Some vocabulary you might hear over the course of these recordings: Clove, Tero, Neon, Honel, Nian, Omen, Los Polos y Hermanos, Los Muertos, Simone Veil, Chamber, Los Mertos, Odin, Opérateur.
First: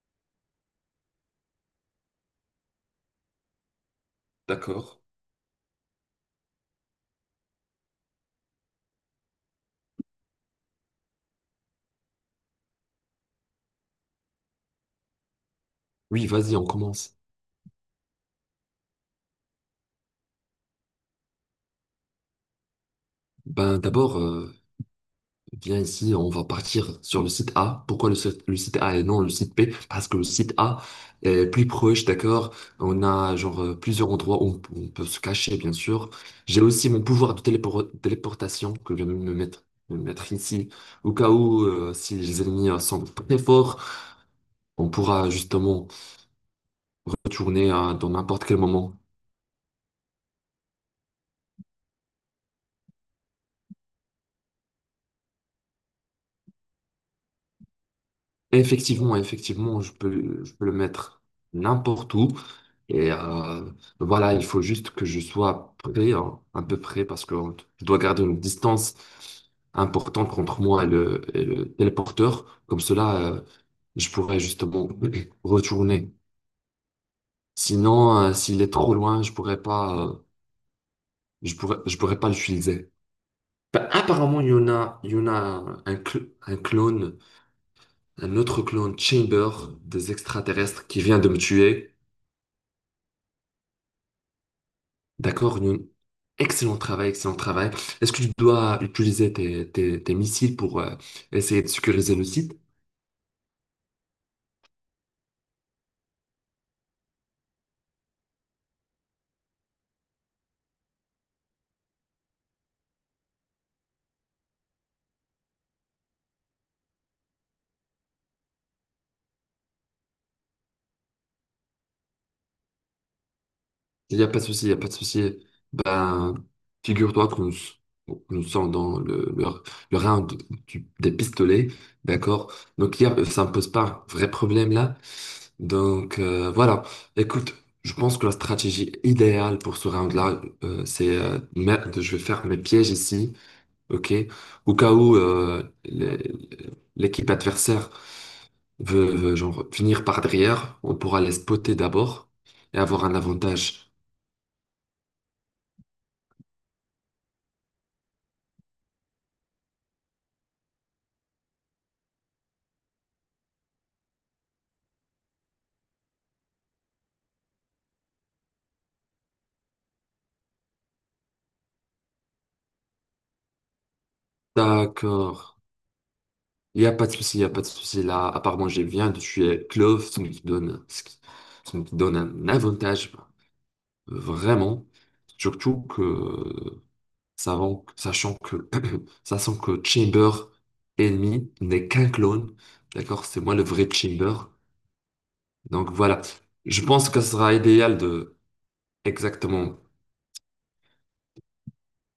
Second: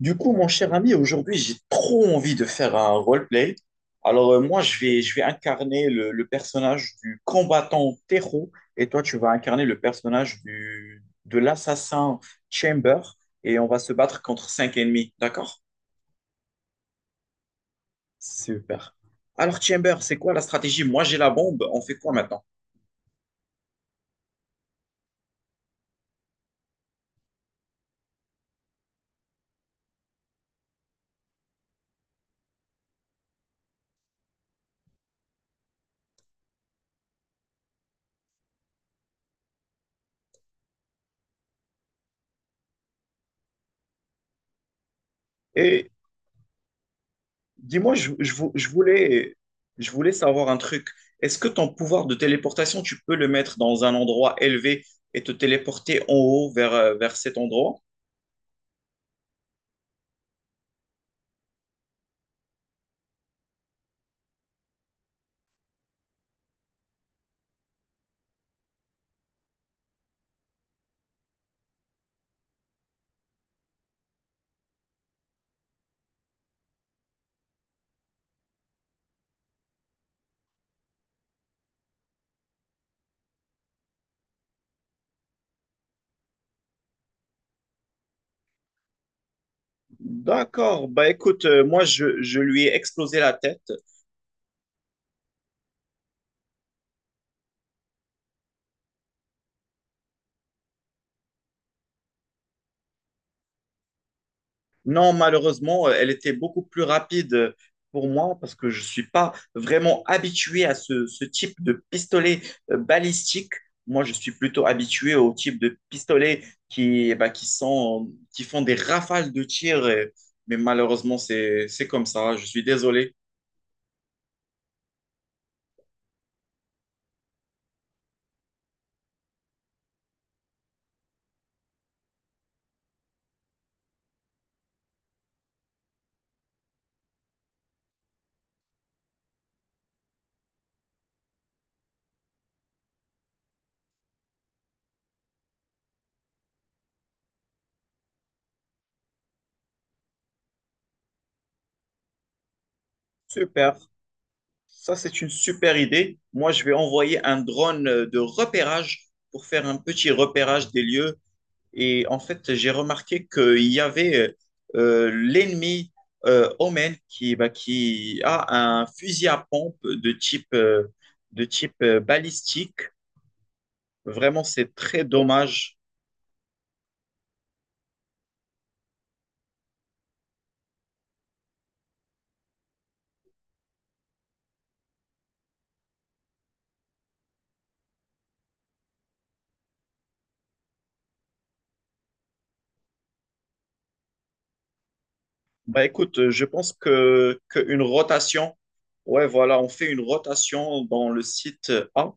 Du coup, mon cher ami, aujourd'hui, j'ai trop envie de faire un roleplay. Alors, moi, je D'accord. vais, je vais incarner le personnage du combattant Tero et toi, tu vas incarner le personnage de l'assassin Chamber et on va se battre contre 5 ennemis. D'accord? Oui, vas-y, on commence. Super. Alors, Chamber, c'est quoi la stratégie? Moi, j'ai la bombe. On fait quoi maintenant? Ben, d'abord, viens ici, on va partir sur le site A. Pourquoi le site A et non le site B? Parce que le site A est plus proche, d'accord? On a genre plusieurs endroits où on peut se cacher, bien sûr. J'ai aussi mon pouvoir de téléportation que je viens de me mettre ici. Au cas où, si les ennemis sont très forts, on pourra justement retourner Dis-moi, dans n'importe quel moment. Je voulais savoir un truc. Est-ce que ton pouvoir de téléportation, tu peux le mettre dans un endroit élevé et te téléporter en haut vers cet endroit? Effectivement, je peux le mettre n'importe où. Et voilà, il faut juste que je sois prêt, hein, à peu près, parce que je dois garder une distance importante entre moi et et le téléporteur. Comme cela, je pourrais justement retourner. Sinon, s'il est trop loin, je pourrais pas, je pourrais pas l'utiliser. Bah, apparemment, il y en a un, un clone, un autre clone Chamber des extraterrestres D'accord. qui Bah vient de me écoute, moi, tuer. Je lui ai explosé la tête. D'accord, Youn. Excellent travail, excellent travail. Est-ce que tu dois utiliser tes missiles pour essayer de sécuriser le site? Non, malheureusement, elle était beaucoup plus rapide pour moi parce que je ne suis pas vraiment habitué à ce type de pistolet balistique. Moi, je suis plutôt habitué au type de pistolet qui, bah, qui font des rafales de tir. Mais malheureusement, c'est comme ça. Je suis désolé. Il n'y a pas de souci, il n'y a pas de souci. Ben, figure-toi que nous, nous sommes dans le round des pistolets, d'accord? Donc, ça ne pose pas un vrai problème là. Donc, voilà. Écoute, je pense que la stratégie idéale pour ce round-là, c'est je vais faire mes pièges ici. Ok. Au cas où l'équipe adversaire genre venir par derrière, on pourra les spotter d'abord et avoir un Super. avantage. Ça, c'est une super idée. Moi, je vais envoyer un drone de repérage pour faire un petit repérage des lieux. Et en fait, j'ai remarqué qu'il y avait l'ennemi Omen qui, bah, qui a un fusil à pompe de de type balistique. Vraiment, c'est très D'accord. dommage. Il n'y a pas de souci, il n'y a pas de souci. Là, à part moi, je viens de tuer Clove, ce qui donne un avantage vraiment. Surtout que, sachant que, sachant que Chamber ennemi n'est qu'un clone. D'accord? C'est moi le vrai Chamber. Bah, Donc voilà, écoute, je pense je pense que ce que, sera qu'une idéal de rotation, ouais, voilà, on exactement fait une rotation dans le site A.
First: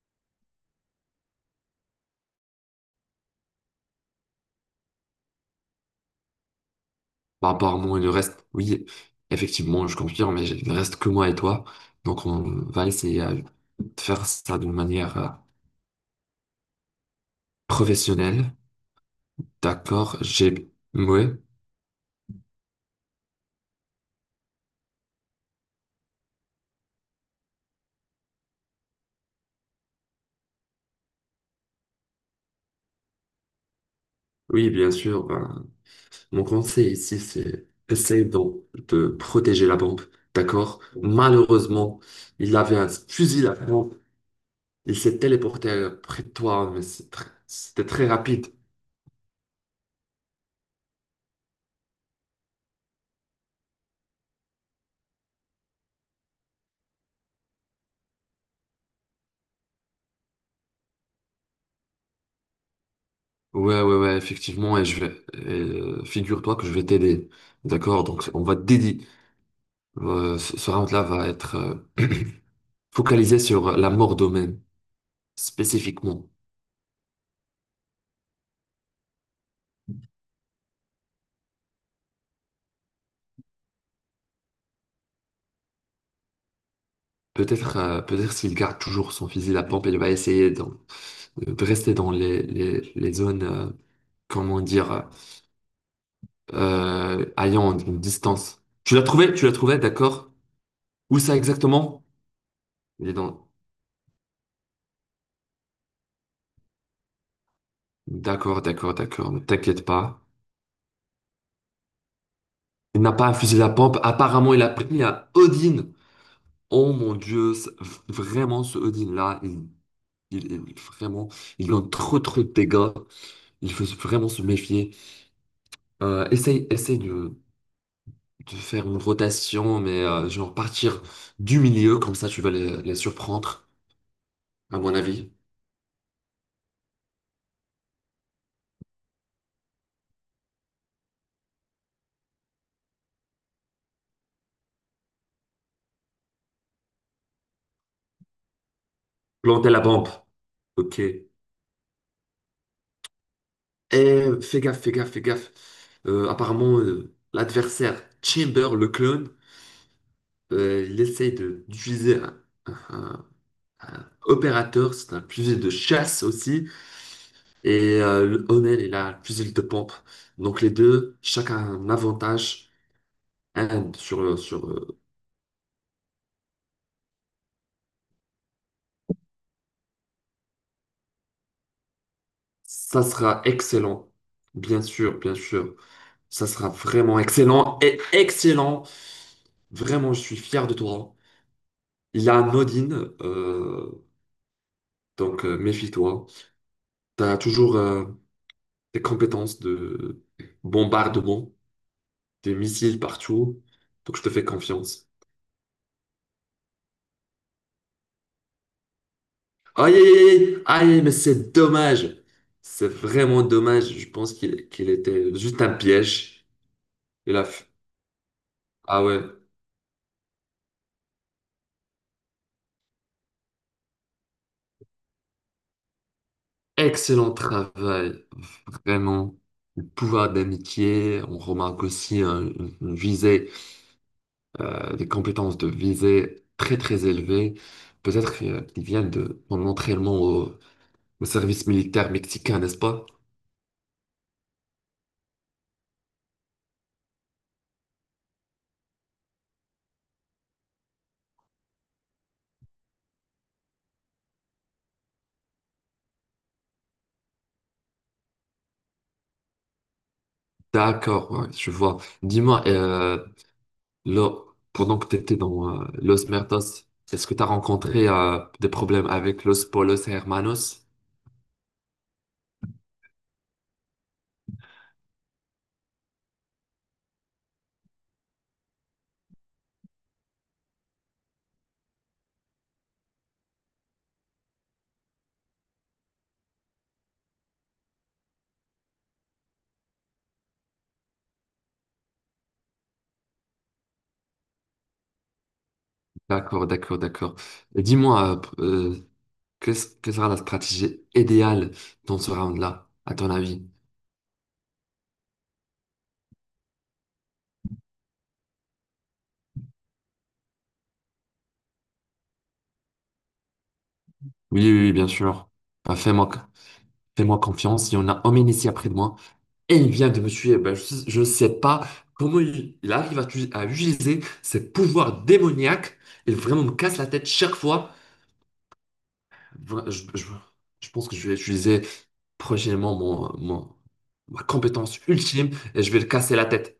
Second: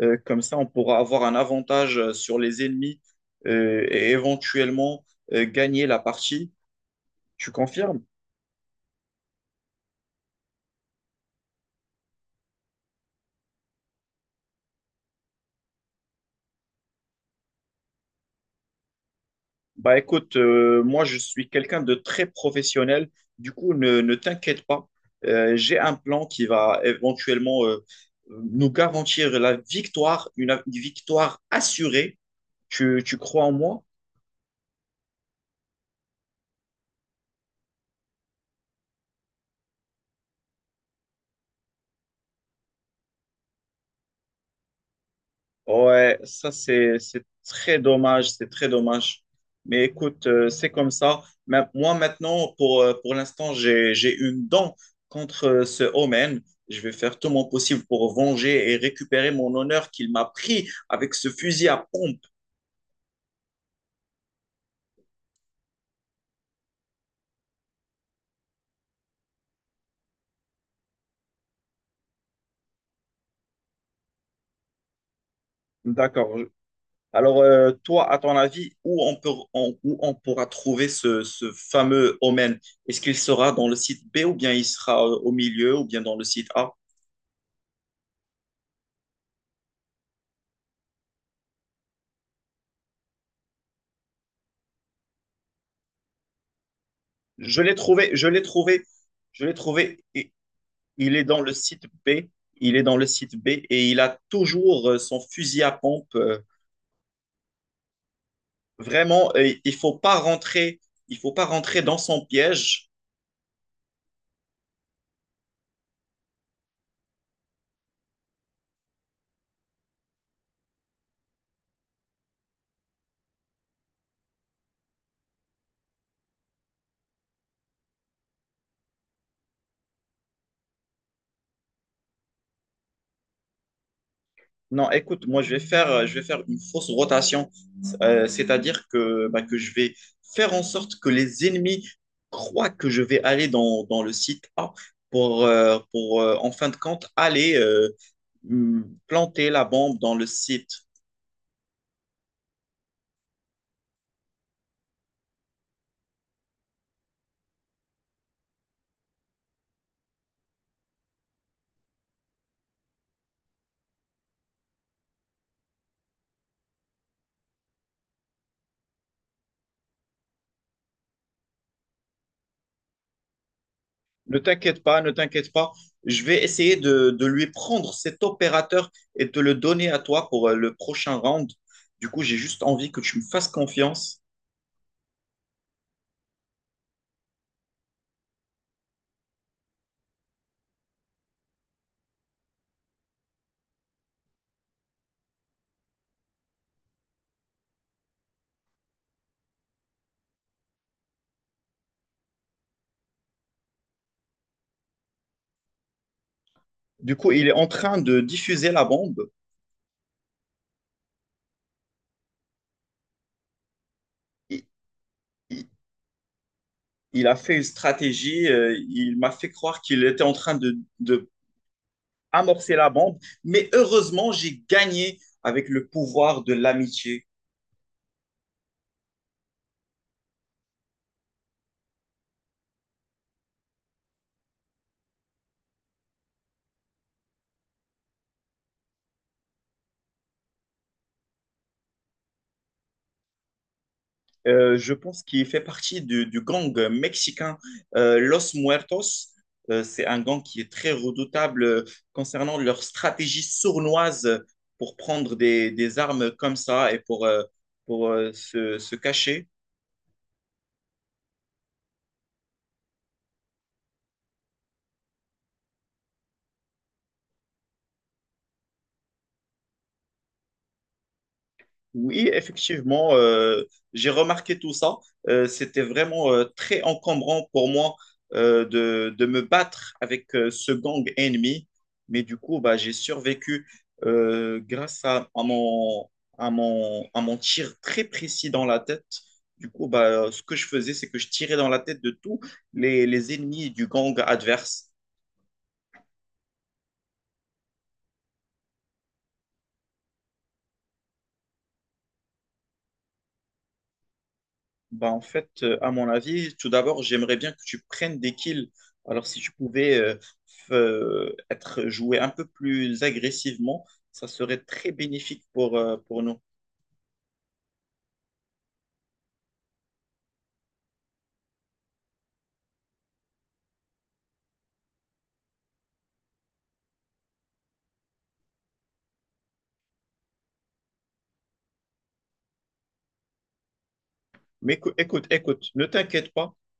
Comme ça, on pourra avoir un avantage sur les ennemis et éventuellement gagner la partie. Tu par rapport à moi, confirmes? il ne reste, oui, effectivement, je confirme, mais il ne reste que moi et toi. Donc on va essayer de faire ça d'une manière professionnelle. Bah D'accord, écoute, j'ai... moi je Ouais. suis quelqu'un de très professionnel, du coup ne t'inquiète pas. J'ai un plan qui va éventuellement nous garantir la victoire, une victoire assurée. Tu crois en moi? Oui, bien sûr. Ben, mon conseil ici, c'est essayer de protéger la bombe. D'accord? Malheureusement, il avait un fusil à pompe. Il s'est téléporté Ouais, près de ça toi, mais c'est très c'était très dommage, rapide. c'est très dommage. Mais écoute, c'est comme ça. Mais moi maintenant, pour l'instant, j'ai une dent contre ce Omen. Je vais faire tout mon possible pour venger et récupérer mon honneur qu'il m'a pris avec ce fusil à pompe. Ouais, ouais, ouais, effectivement, et, figure-toi que je vais t'aider. D'accord? Donc, on va te dédier. Ce round-là va être focalisé sur la mort d'Omen, spécifiquement. D'accord. Alors, toi, à ton avis, où on où on pourra trouver ce fameux Omen? Est-ce qu'il sera dans le site B ou bien il sera au milieu ou bien dans le site A? Peut-être peut-être s'il garde toujours son fusil à pompe, il va essayer de rester dans les zones, comment dire, Je l'ai ayant une trouvé, je l'ai distance. trouvé, Tu l'as trouvé? je Tu l'as l'ai trouvé, trouvé. d'accord? Et il Où est ça dans le site exactement? B, il est dans le Il est site dans... B et il a toujours son fusil à pompe. D'accord, d'accord, d'accord, Vraiment, ne il t'inquiète faut pas pas. rentrer, il faut pas rentrer dans son piège. Il n'a pas infusé la pompe. Apparemment, il a pris un Odin. Oh mon Dieu, vraiment ce Odin-là, vraiment, il donne trop trop de dégâts. Il faut vraiment se méfier. Essaye de faire une rotation, mais genre partir du milieu, comme ça tu vas les surprendre, à Non, mon écoute, avis. moi je vais je vais faire une fausse rotation. C'est-à-dire que bah, que je vais faire en sorte que les ennemis croient que je vais aller dans le site A pour en fin de compte planter la Planter la bombe pompe. dans le site. Ok. Et fais gaffe, fais gaffe, fais gaffe. Apparemment, l'adversaire Chamber, le clone, d'utiliser un- Opérateur, c'est un fusil de chasse aussi, et le Honel est un fusil de pompe. Donc les deux, chacun a un avantage. Un Ne t'inquiète pas, ne t'inquiète pas. Je vais essayer de lui prendre cet opérateur et de le donner à toi pour le prochain round. Du coup, j'ai juste envie que ça tu me sera fasses excellent, confiance. bien sûr, bien sûr. Ça sera vraiment excellent et excellent. Vraiment, je suis fier de toi. Il y a un Odin, donc méfie-toi. Tu as toujours des compétences de bombardement, des missiles partout, donc je te fais confiance. Du coup, il est en train de diffuser la bombe. Aïe, aïe, aïe, aïe, aïe, mais c'est dommage. C'est vraiment dommage. Je pense Il, qu'il était juste il- un piège. il a Il a fait une fait- stratégie. Euh, Ah il ouais, m'a fait croire qu'il était en train de amorcer la bombe. Mais heureusement, j'ai gagné avec le pouvoir de l'amitié. excellent travail. Vraiment. Le pouvoir d'amitié. On remarque aussi une visée, des compétences de visée très, très élevées. Peut-être qu'ils viennent de mon entraînement au, au service militaire mexicain, n'est-ce pas? Je pense qu'il fait partie du gang mexicain Los Muertos. C'est un gang qui est très redoutable concernant leur stratégie sournoise pour prendre des armes comme ça et pour se, se cacher. D'accord, ouais, je vois. Dis-moi, Là, pendant que tu étais dans Los Mertos, est-ce que tu as rencontré des problèmes avec Los Polos et Hermanos? Oui, effectivement, j'ai remarqué tout ça. C'était vraiment très encombrant pour moi de me battre avec ce gang ennemi. Mais du coup, bah, j'ai survécu grâce à mon, à mon tir très précis dans la tête. Du coup, bah, ce que je faisais, c'est que je tirais dans la tête de tous les ennemis du gang adverse. D'accord, d'accord, d'accord. Et dis-moi, quelle sera la stratégie idéale dans ce round-là, à ton avis? Bah, en fait, à mon avis, tout d'abord, j'aimerais bien que tu prennes des kills. Alors, si tu pouvais être joué un peu plus agressivement, ça serait Oui, oui, très oui, bien bénéfique sûr. Bah, pour fais-moi, nous. fais-moi confiance. Il y en a un homme ici après de moi et il vient de me tuer. Bah, je ne sais pas comment il arrive à, à utiliser ses pouvoirs démoniaques. Il vraiment me casse la tête chaque fois. Vra- Je, je- je pense que je vais utiliser prochainement ma Mais compétence écoute, ultime écoute, et ne je vais le t'inquiète casser la pas, tête.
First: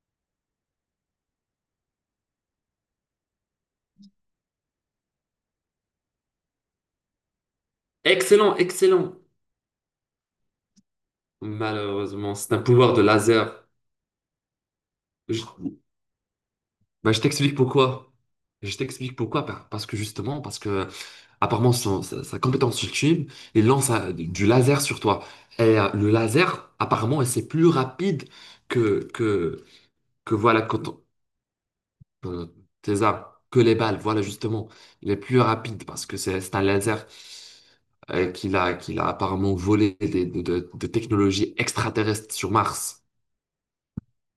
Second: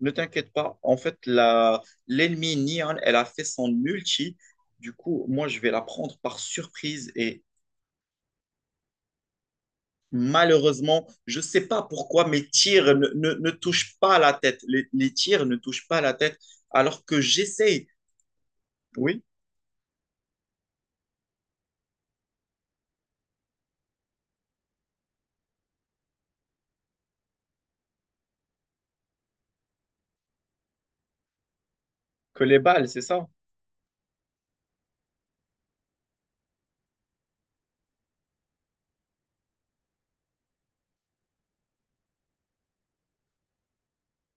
ne t'inquiète pas. En fait, l'ennemi Nian, elle a fait son ulti. Du coup, moi, je vais la prendre par surprise et Excellent, excellent. malheureusement, je sais pas pourquoi Malheureusement, mes c'est un tirs pouvoir de ne laser. touchent pas la tête. Les Je, tirs ne touchent pas la tête alors bah, que je t'explique j'essaye. pourquoi. Je t'explique Oui, pourquoi. Parce que justement, parce que apparemment, sa compétence ultime, il lance du laser sur toi. Et le laser, apparemment, c'est plus rapide que, que, que voilà, que euh, les balles, c'est tes armes, ça? que les balles. Voilà, justement, il est plus rapide parce que c'est un laser qu'il a apparemment volé de technologies extraterrestres sur Mars.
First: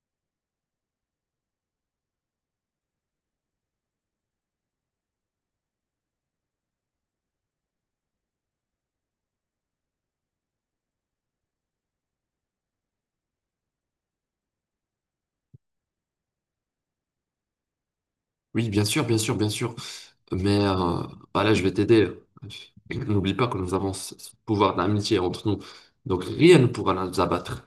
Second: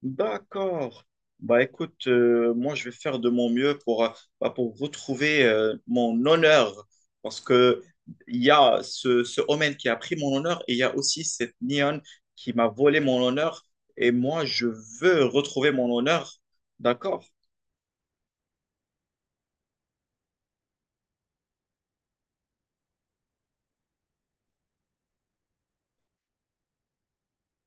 D'accord. Bah écoute, moi je vais faire de mon mieux bah, pour retrouver mon honneur. Parce que il y a ce Omen qui a pris mon honneur et il y a aussi cette Neon qui m'a volé mon honneur. Et moi je veux retrouver mon honneur. D'accord. Oui, bien sûr, bien sûr, bien sûr. Mais voilà, je vais t'aider. N'oublie pas que nous avons ce pouvoir d'amitié entre nous. Donc rien ne pourra nous abattre.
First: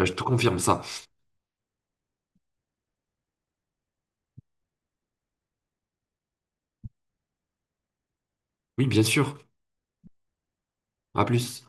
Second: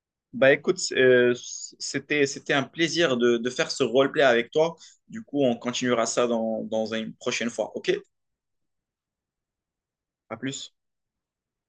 Je te Bah confirme écoute, ça. C'était un plaisir de faire ce roleplay avec toi. Du coup, on continuera ça dans une prochaine fois. OK? Oui, bien sûr. À plus. À plus.